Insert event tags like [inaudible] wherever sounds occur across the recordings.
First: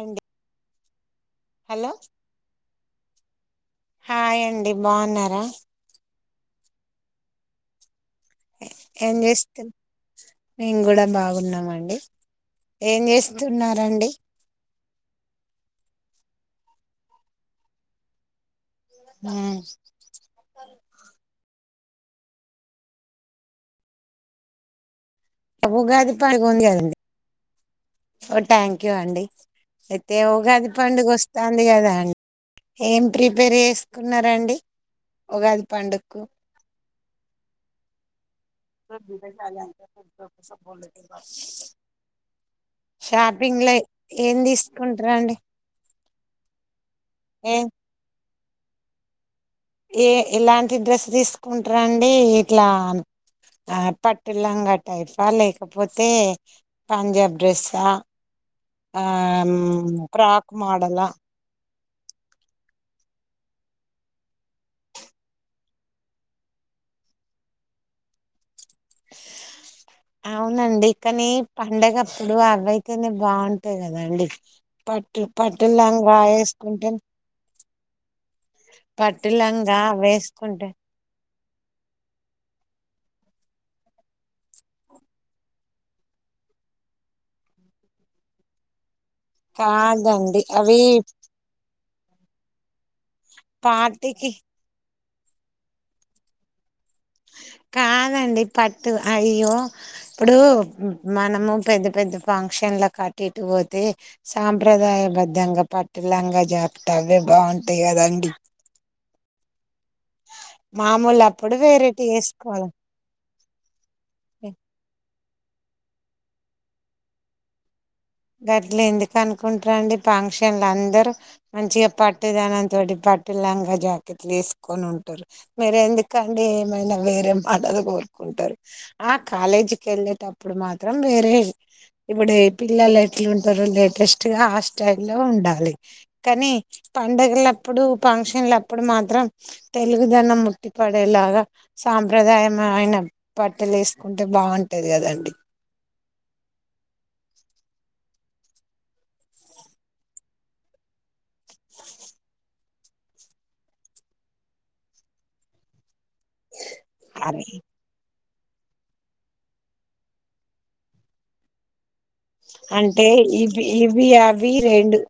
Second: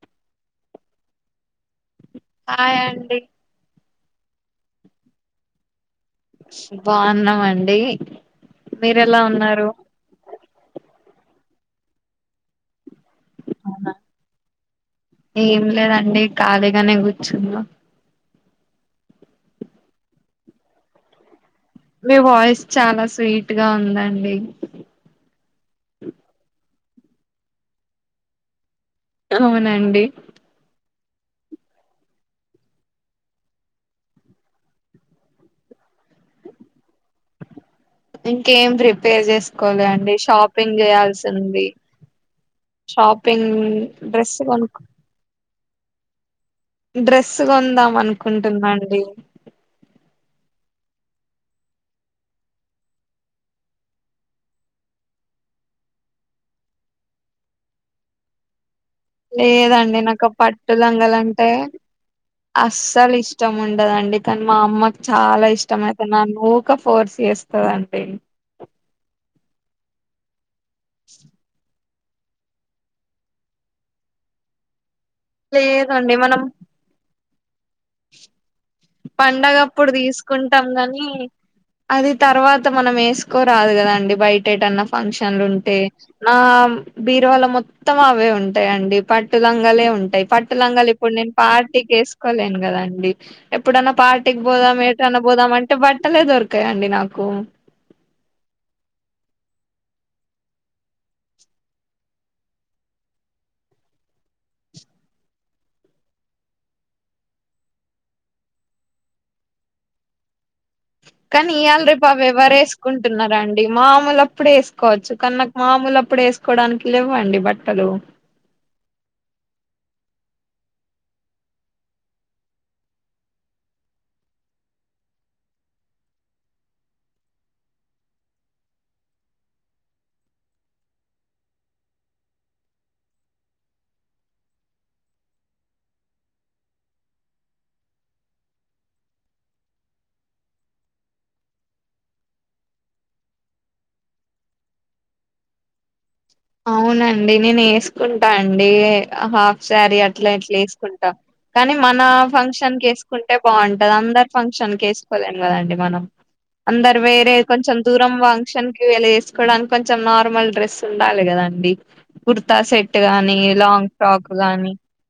ఎండి hello hi అండి hi అండి బాగున్నారా బాగున్నామండి ఏం మీరెలా చేస్తూ ఉన్నారు నేను కూడా బాగు ఉన్నామండి ఏం చేస్తున్నారండి కాలిగానే కూర్చున్నా హ్ మీ వాయిస్ చాలా స్వీట్ గా ఉందండి ఉగాది పండుగ ఉంది కదండి ఓ థ్యాంక్ యూ అండి అవునండి అయితే ఉగాది పండుగ ఉం వస్తుంది కదా అం ఏం ప్రిపేర్ చేసుకున్నరండి ఉగాది పండుగకు [inaudible] ఇంకేం ప్రిపేర్ చేసుకోలే అండి షాపింగ్ చేయాల్సింది షాపింగ్ ఏం డ్రెస్ కొనుకో తీసుకుంటారండి డ్రెస్ ఏ కొందాం అను కుంటున్నాండి ఎ ఇలాంటి డ్రెస్ తీసుకుంటరండి ఇట్లా ఆ పట్టు లంగా టైపా లేకపోతే పంజాబ్ డ్రస్ ఆ లేదండి నాకు ఫ్రాక్ పట్టు మోడలా లంగలు అంటే అస్సలు ఇష్టం ఉండదండి కానీ మా అమ్మకి చాలా ఇష్టం అయితే నన్ను ఊకె ఫోర్స్ చేస్తదండి ఆ అవునండి కానీ పండగ ఇప్పుడు అవ్వయితేనే బాగుంటాయి కదా అండి పట్టు పట్టు లంగా వేసుకుంటే పట్టు పండగ లంగా అప్పుడు తీసుకుంటాం వేసుకుంటే కాని అది తర్వాత మనం వేసుకోరాదు కదండి బయట ఎటన్నా ఫంక్షన్లు ఉంటే నా బీరువాళ మొత్తం అవే ఉంటాయిండి పట్టులంగలే ఉంటాయి కాదండి అవి పట్టులంగలు ఇప్పుడు నేను పా ఇగ ఏసుకోలేను కదా అండి డి ఎప్పుడన్నా పార్టీకి పోదాం ఎట్ ఎటన్నా పోదామంటే బట్టలే దొర్కై అండి ఉంది నాకు కాదండి పట్టు అయ్యో ఇప్పుడు మనము పెద్ద పెద్ద ఫంక్షన్లు కు అట్టు ఇటు పోతే సాంప్రదాయ బద్ధంగా పట్టు లంగా జాకెట్టు అవే బాగుంటాయి కదండి మామూలు కానీ అప్పుడు ఇయాల వేరేటి రేపు అవి ఎవరు వేసుకోవాలి వేసుకుంటున్నార అండి మాములు అప్పుడు వేసుకోవచ్చు కాని నాకు మాముూలు అప్పుడు వేసుకోవడానికి లేవు అండి బట్టలు గట్ల ఎందుకు అనుకుంటరుండి ఫంక్షన్లు అందరు మంచిగా పట్టుదనంతోటి పట్టు లాంగా జాకెట్లు వేసుకొని ఉంటరు మీరు ఎందుకండి ఏమైనా వేరే మోడల్ కోరుకుంటారు ఆ కాలేజీకి వెళ్ళేటప్పుడు మాత్రం వేరే ఇప్పుడు ఏ పిల్లల ఎట్లు ఉంటరు లేటెస్టుగా ఆ స్టై లో ఉండాలి కానీ పండగలప్పుడు ఫంక్షన్ల అప్పుడు మాత్రం తెలుగుదనం ఉట్టి పడేలాగా సాంప్రదాయమైన బట్టలు వేసుకుంటే బాగుంటుది కదండి తీసుకుంటా అండి హాఫ్ శారీ అట్లా అట్లా వేసుకుంటాం కానీ మన ఫంక్షన్ ఫంక్షన్ కి వేసుకుంటే బాగుంటది అందరు ఫంక్షన్ కి వేసుకోలేను కదండి మనం అందరు వేరే కొంచెం దూరం వాంగ్ ఫంక్షన్ కి ఇవాళ వేసుకోడానికి కొంచెం నార్మల్ డ్రెస్ ఉండాలి కదండి కుర్తా సెట్ అంటే గానీ ఇవి లాంగ్ ఇవి ఫ్రాక్ అవి గానీ రెండు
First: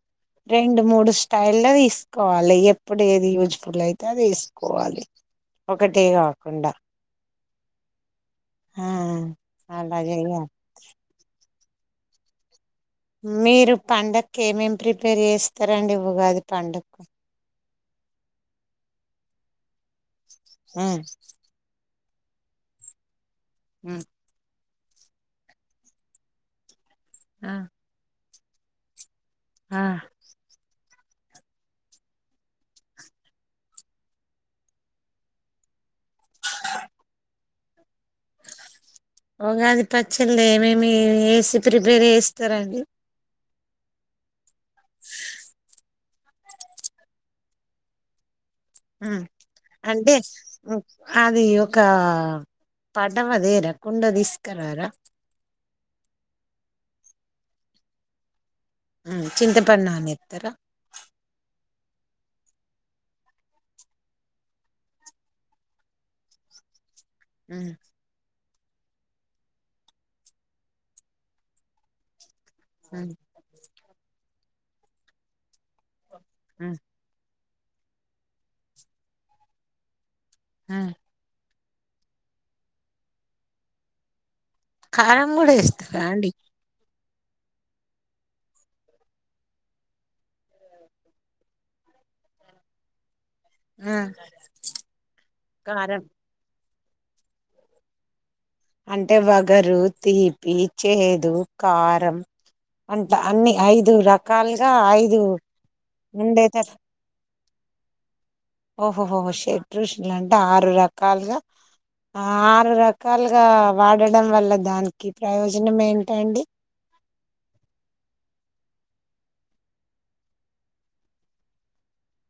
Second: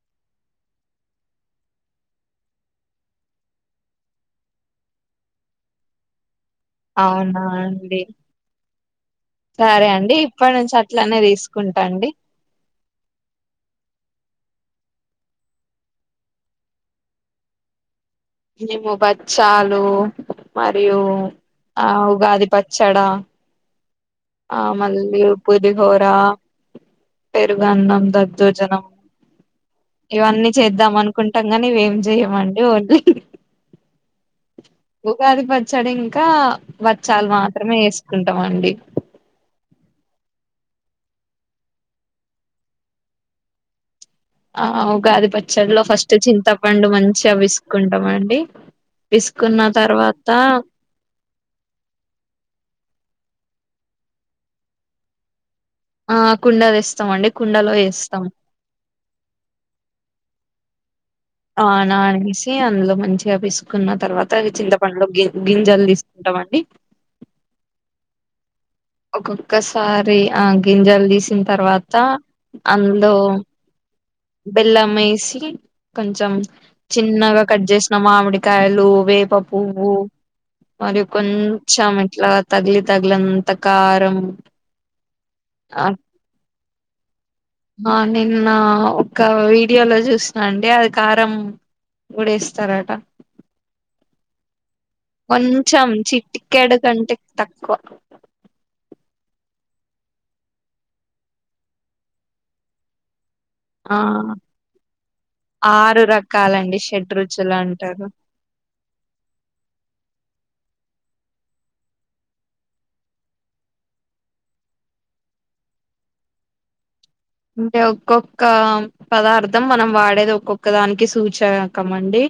రెండు మూడు స్టైల్ ల్ల తీసుకోవాలి ఎప్పుడు ఏది యూజ్ఫుల్ అయితే అది తీసుకోవాలి ఒకటి గా అవునా అండి ఆ సరే అలా అండి చేయాలి ఇప్పటి నుంచి అట్లనే తీసుకు కుంటాండి మీరు పండగ కే ఏమేం ప్రిపేర్ చేస్తారండి ఉగాది పండగకు మేము బచ్చాలు లు ఆ మరియు ఓ ఆ ఉగాది పచ్చడా హు ఆ మల్లి పుదిహోరా పెరుగ్ అన్నం ద ద్దోజనం ఆ ఇవన్నీ చేద్దాం అన్ కుంటం నిగా ఇవేం చెయమండి ఓన్లీ ఉగాది పచ్చడి ఇంకా వచ్చాలు మాత్రమే ఎస్ కుంటం అండి. పచ్చళ్ళ్ ఏమేమి ఏసి ప్రిపేర్ ఎస్తారండి. ఆ ఉగాది పచ్చల్లో ఫస్ చింతపండు మంచిగా విసుకుంటమండి. ఆ అంటే అది ఒక పా కడవదేరా కుండ తీస్కరార ఆ కుండ వేస్తామండి కుండలో వేస్తాము. ఆ చింతపండ్ నానెత్తర ఆ నానేసి అందులో మంచిగా పిసుక్కున్న తర్వాత చింతపంలో గి గింజలు తీసుకుంటమండి. హు ఒక్కొక్కసారి ఆ గింజల్ తీసిన తర్వాత అందొ బెల్లం మేషి కొంచెం చిన్నగా కట్ చేస్నమా మామిడికాయలు వేప పువ్వు మరి కొన్ చ్చాం ఎట్లా తగిలి తగిలింత కారం కారం కూడా ఎస్తరాండి. ఆ నిన్న ఒక వీడియోలో చూస్నా అండి. అది కారం కూడెస్తారట కొంచమ్ కారం చిట్ట్ కెడు కంటెక్ట్ తక్కువ అంటే వగరు తీపి చేదు కారం అంట అన్ని ఐదు ఆ రకాలుగా ఐదు, ఉండేత చ్చలు అంటారు. ఓహోహోహో షెడ్రూష్ లంటే ఆరు రకాల్ గా, ఆరు రకాలుగా వాడడం వల్ల దానికి ప్రయోజనం ఏంటండి. అంటే ఒక్కొక్క పదార్థం మనం వాడేది ఒక్కొక్క దానికి సూచరకం అండి.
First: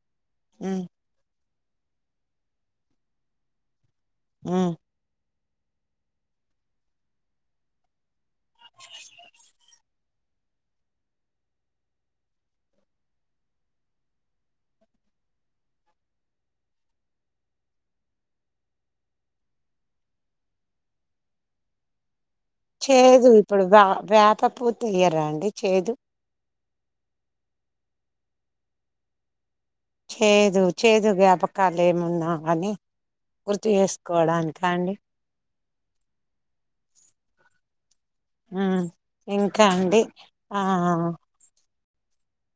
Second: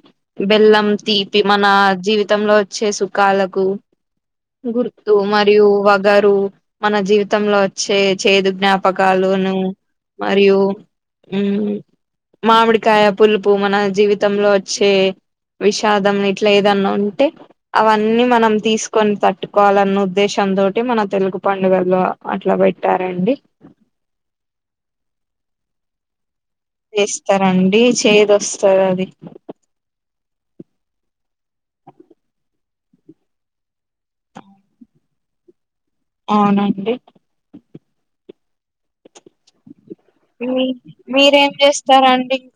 హ్మ్. బెల్లం తీ మన జీవితంలో వచ్చే సుఖాలకు హ్మ్. గుర్తు మ యు వగరు మన జీవితంలో వచ్చే చేదు జ్ఞాపకాలును మరియు ఉ మామిడికాయ పులుపు మన జీవితంలో వచ్చే విషాదం ఇట్లా, ఏదన్నా ఉంటే అవన్నీ మనం తీసుకొని తట్టుకోవాలన్న ఉద్దేశంతో, మన తెలుగు పండుగల్లో అట్లా చేదు పెట్టారండి ఇప్పుడు బా వేప పూ తియ్యారా అండి చేదు వేస్తారండి చెదోస్తది అది చేదు చేదు జ్ఞాపకాలు ఏమున్నా అని గుర్తు చేసుకోవడానినికి అండి అవునండి అ ఇంకా అండి ఆ రండి ఇక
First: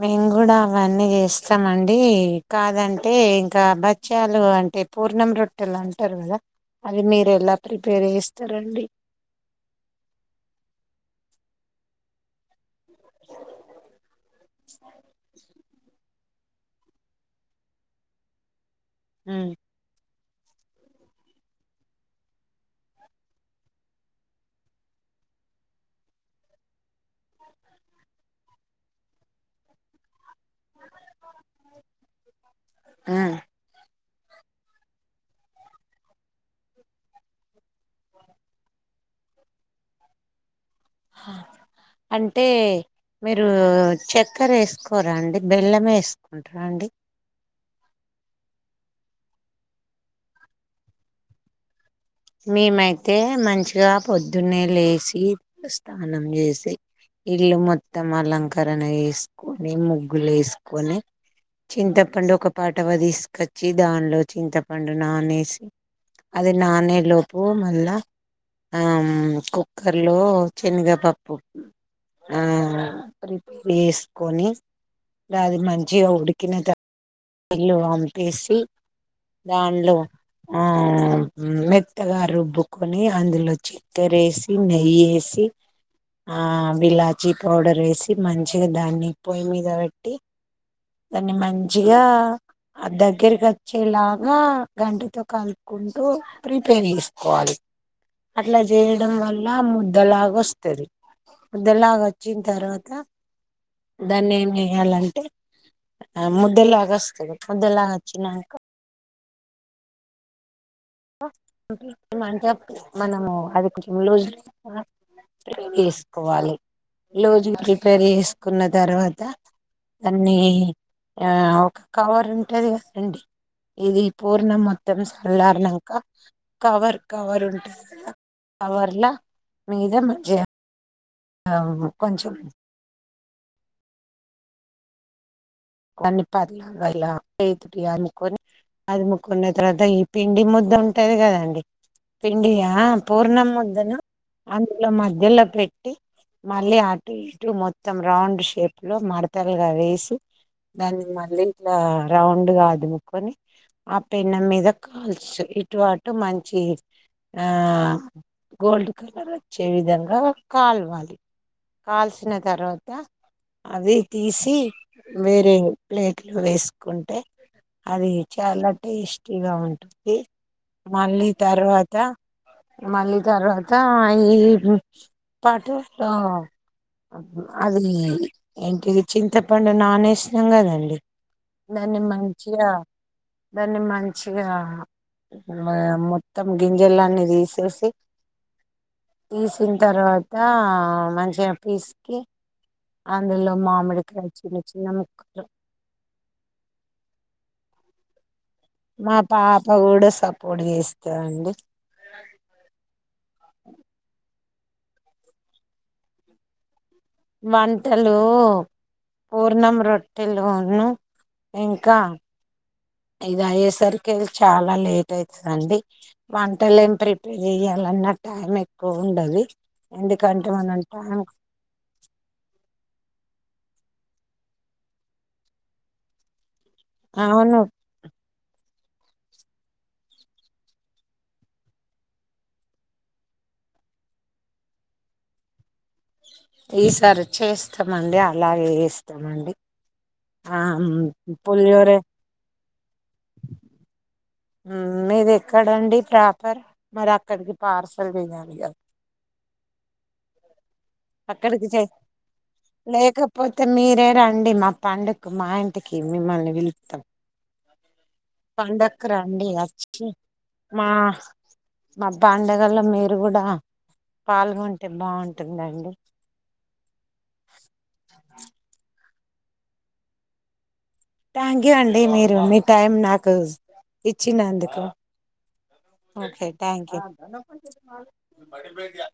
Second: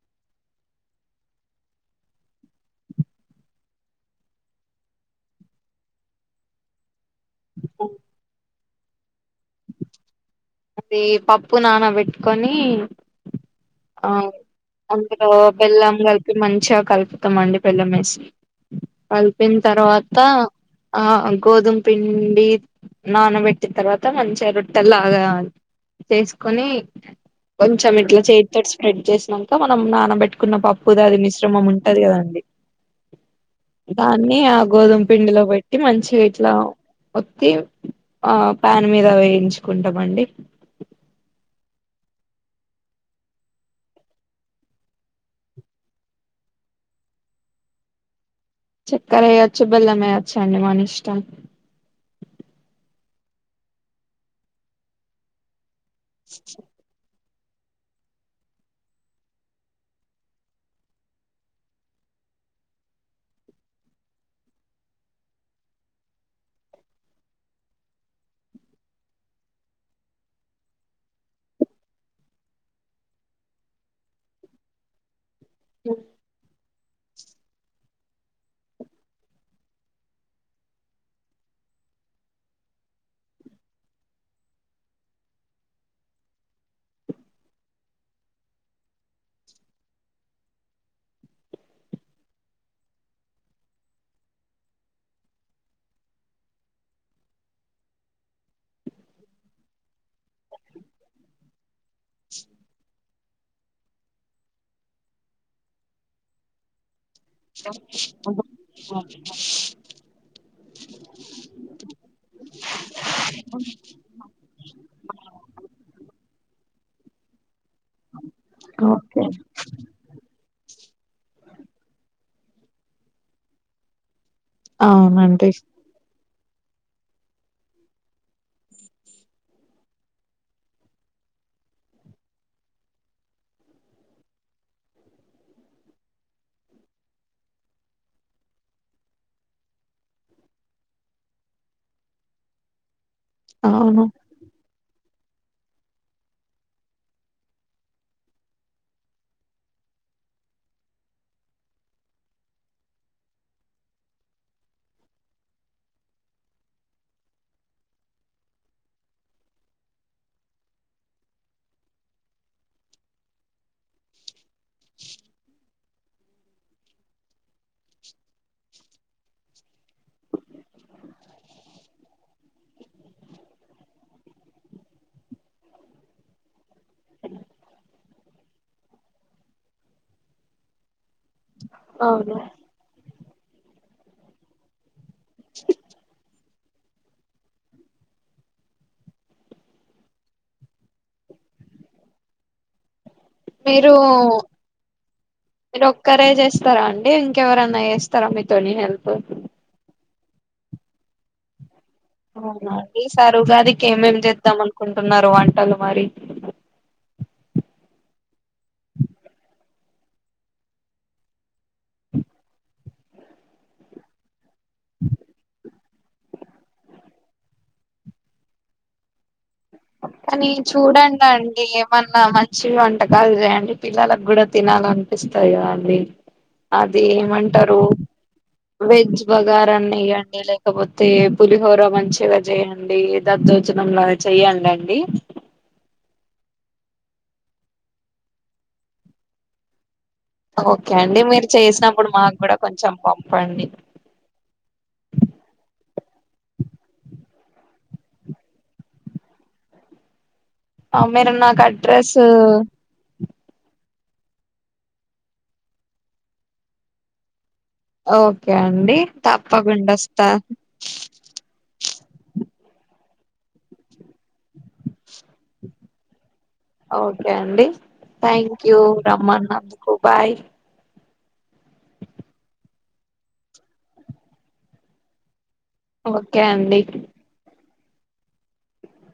మేము కూడా అవన్నీ చేస్తామండి. కాదంటే ఇంకా బచ్ఛాలు అంటే పూర్ణం రొట్టెలు అంటారు కదా. మీర ఎలా ప్రిపేర్ చేస్త రండి అది పప్పు నాన పెట్టుకొని ఆ అందులో బెళ్లం కలిపి మంచిగా కలుపుతామండి బెళ్లం వేసి ఉమ్. కల్పిన తర్వాత ఆ గోధుమ పిండి నానబెట్టి తర్వాత మంచిగా రొట్టెల్లగా చేసుకొని కొంచెం ఇట్లా చేతితో స్ప్రెడ్ చేసినాక మనం నానబట్టు కున్న పప్పుద అది మిశ్రమం ఉంటది కదండి. దాన్ని ఆ గోధుమ పిండిలో పెట్టి మంచిగా ఇట్లా ఒత్తి, ఆ ప్యాన్ మీద వేయించుకుంటామండి. అంటే మీరు చక్కర వేసుకోరా అండి. బెల్లమే వేసుకుంటారా అండి. చక్కర వేయ్యొచ్చు, బెల్లం వేయచ్చ అండి మన ఇష్టం. మేమైతే మంచిగా పొద్దున్నే లేచి స్నానము చేసి ఇల్లు మొత్తం అలంకరణ వేసుకొని. ముగ్గులు వేసుకొని, చింతపండు ఒక పాటవ తీసుకొచ్చి, దానిలో చింతపండు నానేేసి అది నానే లోపు మళ్ళా కుక్కర్లో శనగపప్పు ప్రిపేర్ ఆ చేసుకొని. అది మంచిగా ఉడికిిన త ఇల్లు అంపేసి దానిలో మెత్తగా రుబ్బుకొని, అందులో చక్కెర వేసి, నెయ్యి వేసి, ఆ యి లాచి పౌడర్ వేసి, మంచిగా దాన్ని పొయ్యి మీద పెట్టి దాన్ని మంచి. య ఆ దగ్గరికి వచ్చేలాగా గంటితో కలుపుకుంటూ, ప్రిపేర్ చేసుకోవాలి అట్లా చేయడం వల్ల ము దలాగ వస్తది, ముద్దలాగ వచ్చిన తర్వాత, దాన్ని ఏమి చేయాలంటే ముద్. దలాగస్. ముద్దలాగ వచ్చినంకా. [unintelligible] అంటే మనము అది కొంచెం లూజ్ చేసుకోవాలి. లూజ్ గీ పేరుగు చేసుకున్న తర్వాత ఓకే దాన్ని. ఆ ఒక కవర్ ఉంటది కదండి ఇది పూర్ణ మొత్తం అవునండి సలర్న కవర్ కవర్ ఉంటది కద కవర్ల మీద మంచి ఆ కొంచెం దన్ని పర్లాలా ఇలా చేతోటి అముకొని అదుముకున్న తర్వాత ఈ పిండి ముద్ద ఉంటది కదండి పిండియా పూర్ణం ముద్దను అవును అందులో మద్ద మదిలో పెట్టి మళ్ళీ అటు ఇటు మొత్తం రౌండ్ షేప్ లో మడతలుగా వేసి దాన్ని మళ్ళీ ఇట్లా రౌండ్గా అదుముకొని ఆ పెనం మీద కాల్చ ఇటువాటు మంచి గోల్డ్ కలర్ వచ్చే విధంగా కాల్వాలి కాల్సిన తర్వాత అది తీసి వేరే ప్లేట్లు వేసుకుంటే అది చాలా టేస్టీగా ఉంటుంది మళ్ళీ తర్వాత మళ్ళీ తర్వాత ఈ పాటు అది ఏంటిది చింతపండు నానే సినాం గాదండి దాన్ని అవును మంచియా దాన్ని మంచిగా మా మొత్తం గింజలు అన్నీ తీసేసి తీసిన తర్వాత మంచిగా పిస్కీ అందులో మీరు మామిడి కాయ చిన్న చిన్న ము మీరు ఒక్కరే చేస్తారా అండి ఇం కేవరన్న చేస్తార మీకు మా పాప కూడా సప్ పొటు చేస్తా అండి అవునా అండి ఈసారి ఉగాదికి ఏం ఏం చే చేద్దాం అనుకుంటున్నారు వంటలు మరి వంటలు పూర్ణం రొట్టెలును ఇంకా ఇది అయే సరికేల్ చాలా లేట్ అయితదండి వంటలు ఏం ప్రి ఇగ చెయాలన్న టైం ఎక్కువ ఉండది ఎందుకంటే కానీ మనం టైం చూడండి అండి ఏమన్నా మంచివి వ వంటకాలు చేయండి పిల్లలకు కూడా తినాలనిపిస్తాది కదా అండి అది అవును ఏమంటరు వెజ్ బగారాన్న ఎయ్యండి లేకపోతే పులిహోర మంచిగా చేయండి దద్దోజనం లాగా చేయండండి డి ఈసారి చేస్తమండి అలాగే చేస్తమండి ఓకే అండి మీరు చేసినప్పుడు మాకు కూడా కొంచెం పంపండి మ్, మీది ఎక్కడండి ప్రాపర్ మరి అక్కడికి పార్సల్ చేయలి కదా అ మీరు నాకు అడ్రస్ పోతే మీరే రండి మా పండుక్కు మా ఇంటికి మిమ్మల్ని పిలుతం ఓకే అండి తప్పకుండా వచ్చి వస్తా మా మా పండగలో మీరు గుడా పాల్గొంటే బాగుంటుందండి ఓకే అండి థ్యాంక్ యూ రమ్మన్నందుకు బాయి థ్యాంక్ యూ అండి మీరు మీ టైం నాకు ఇచ్చినందుకు ఓకే థ్యాంక్ యూ [unintelligible]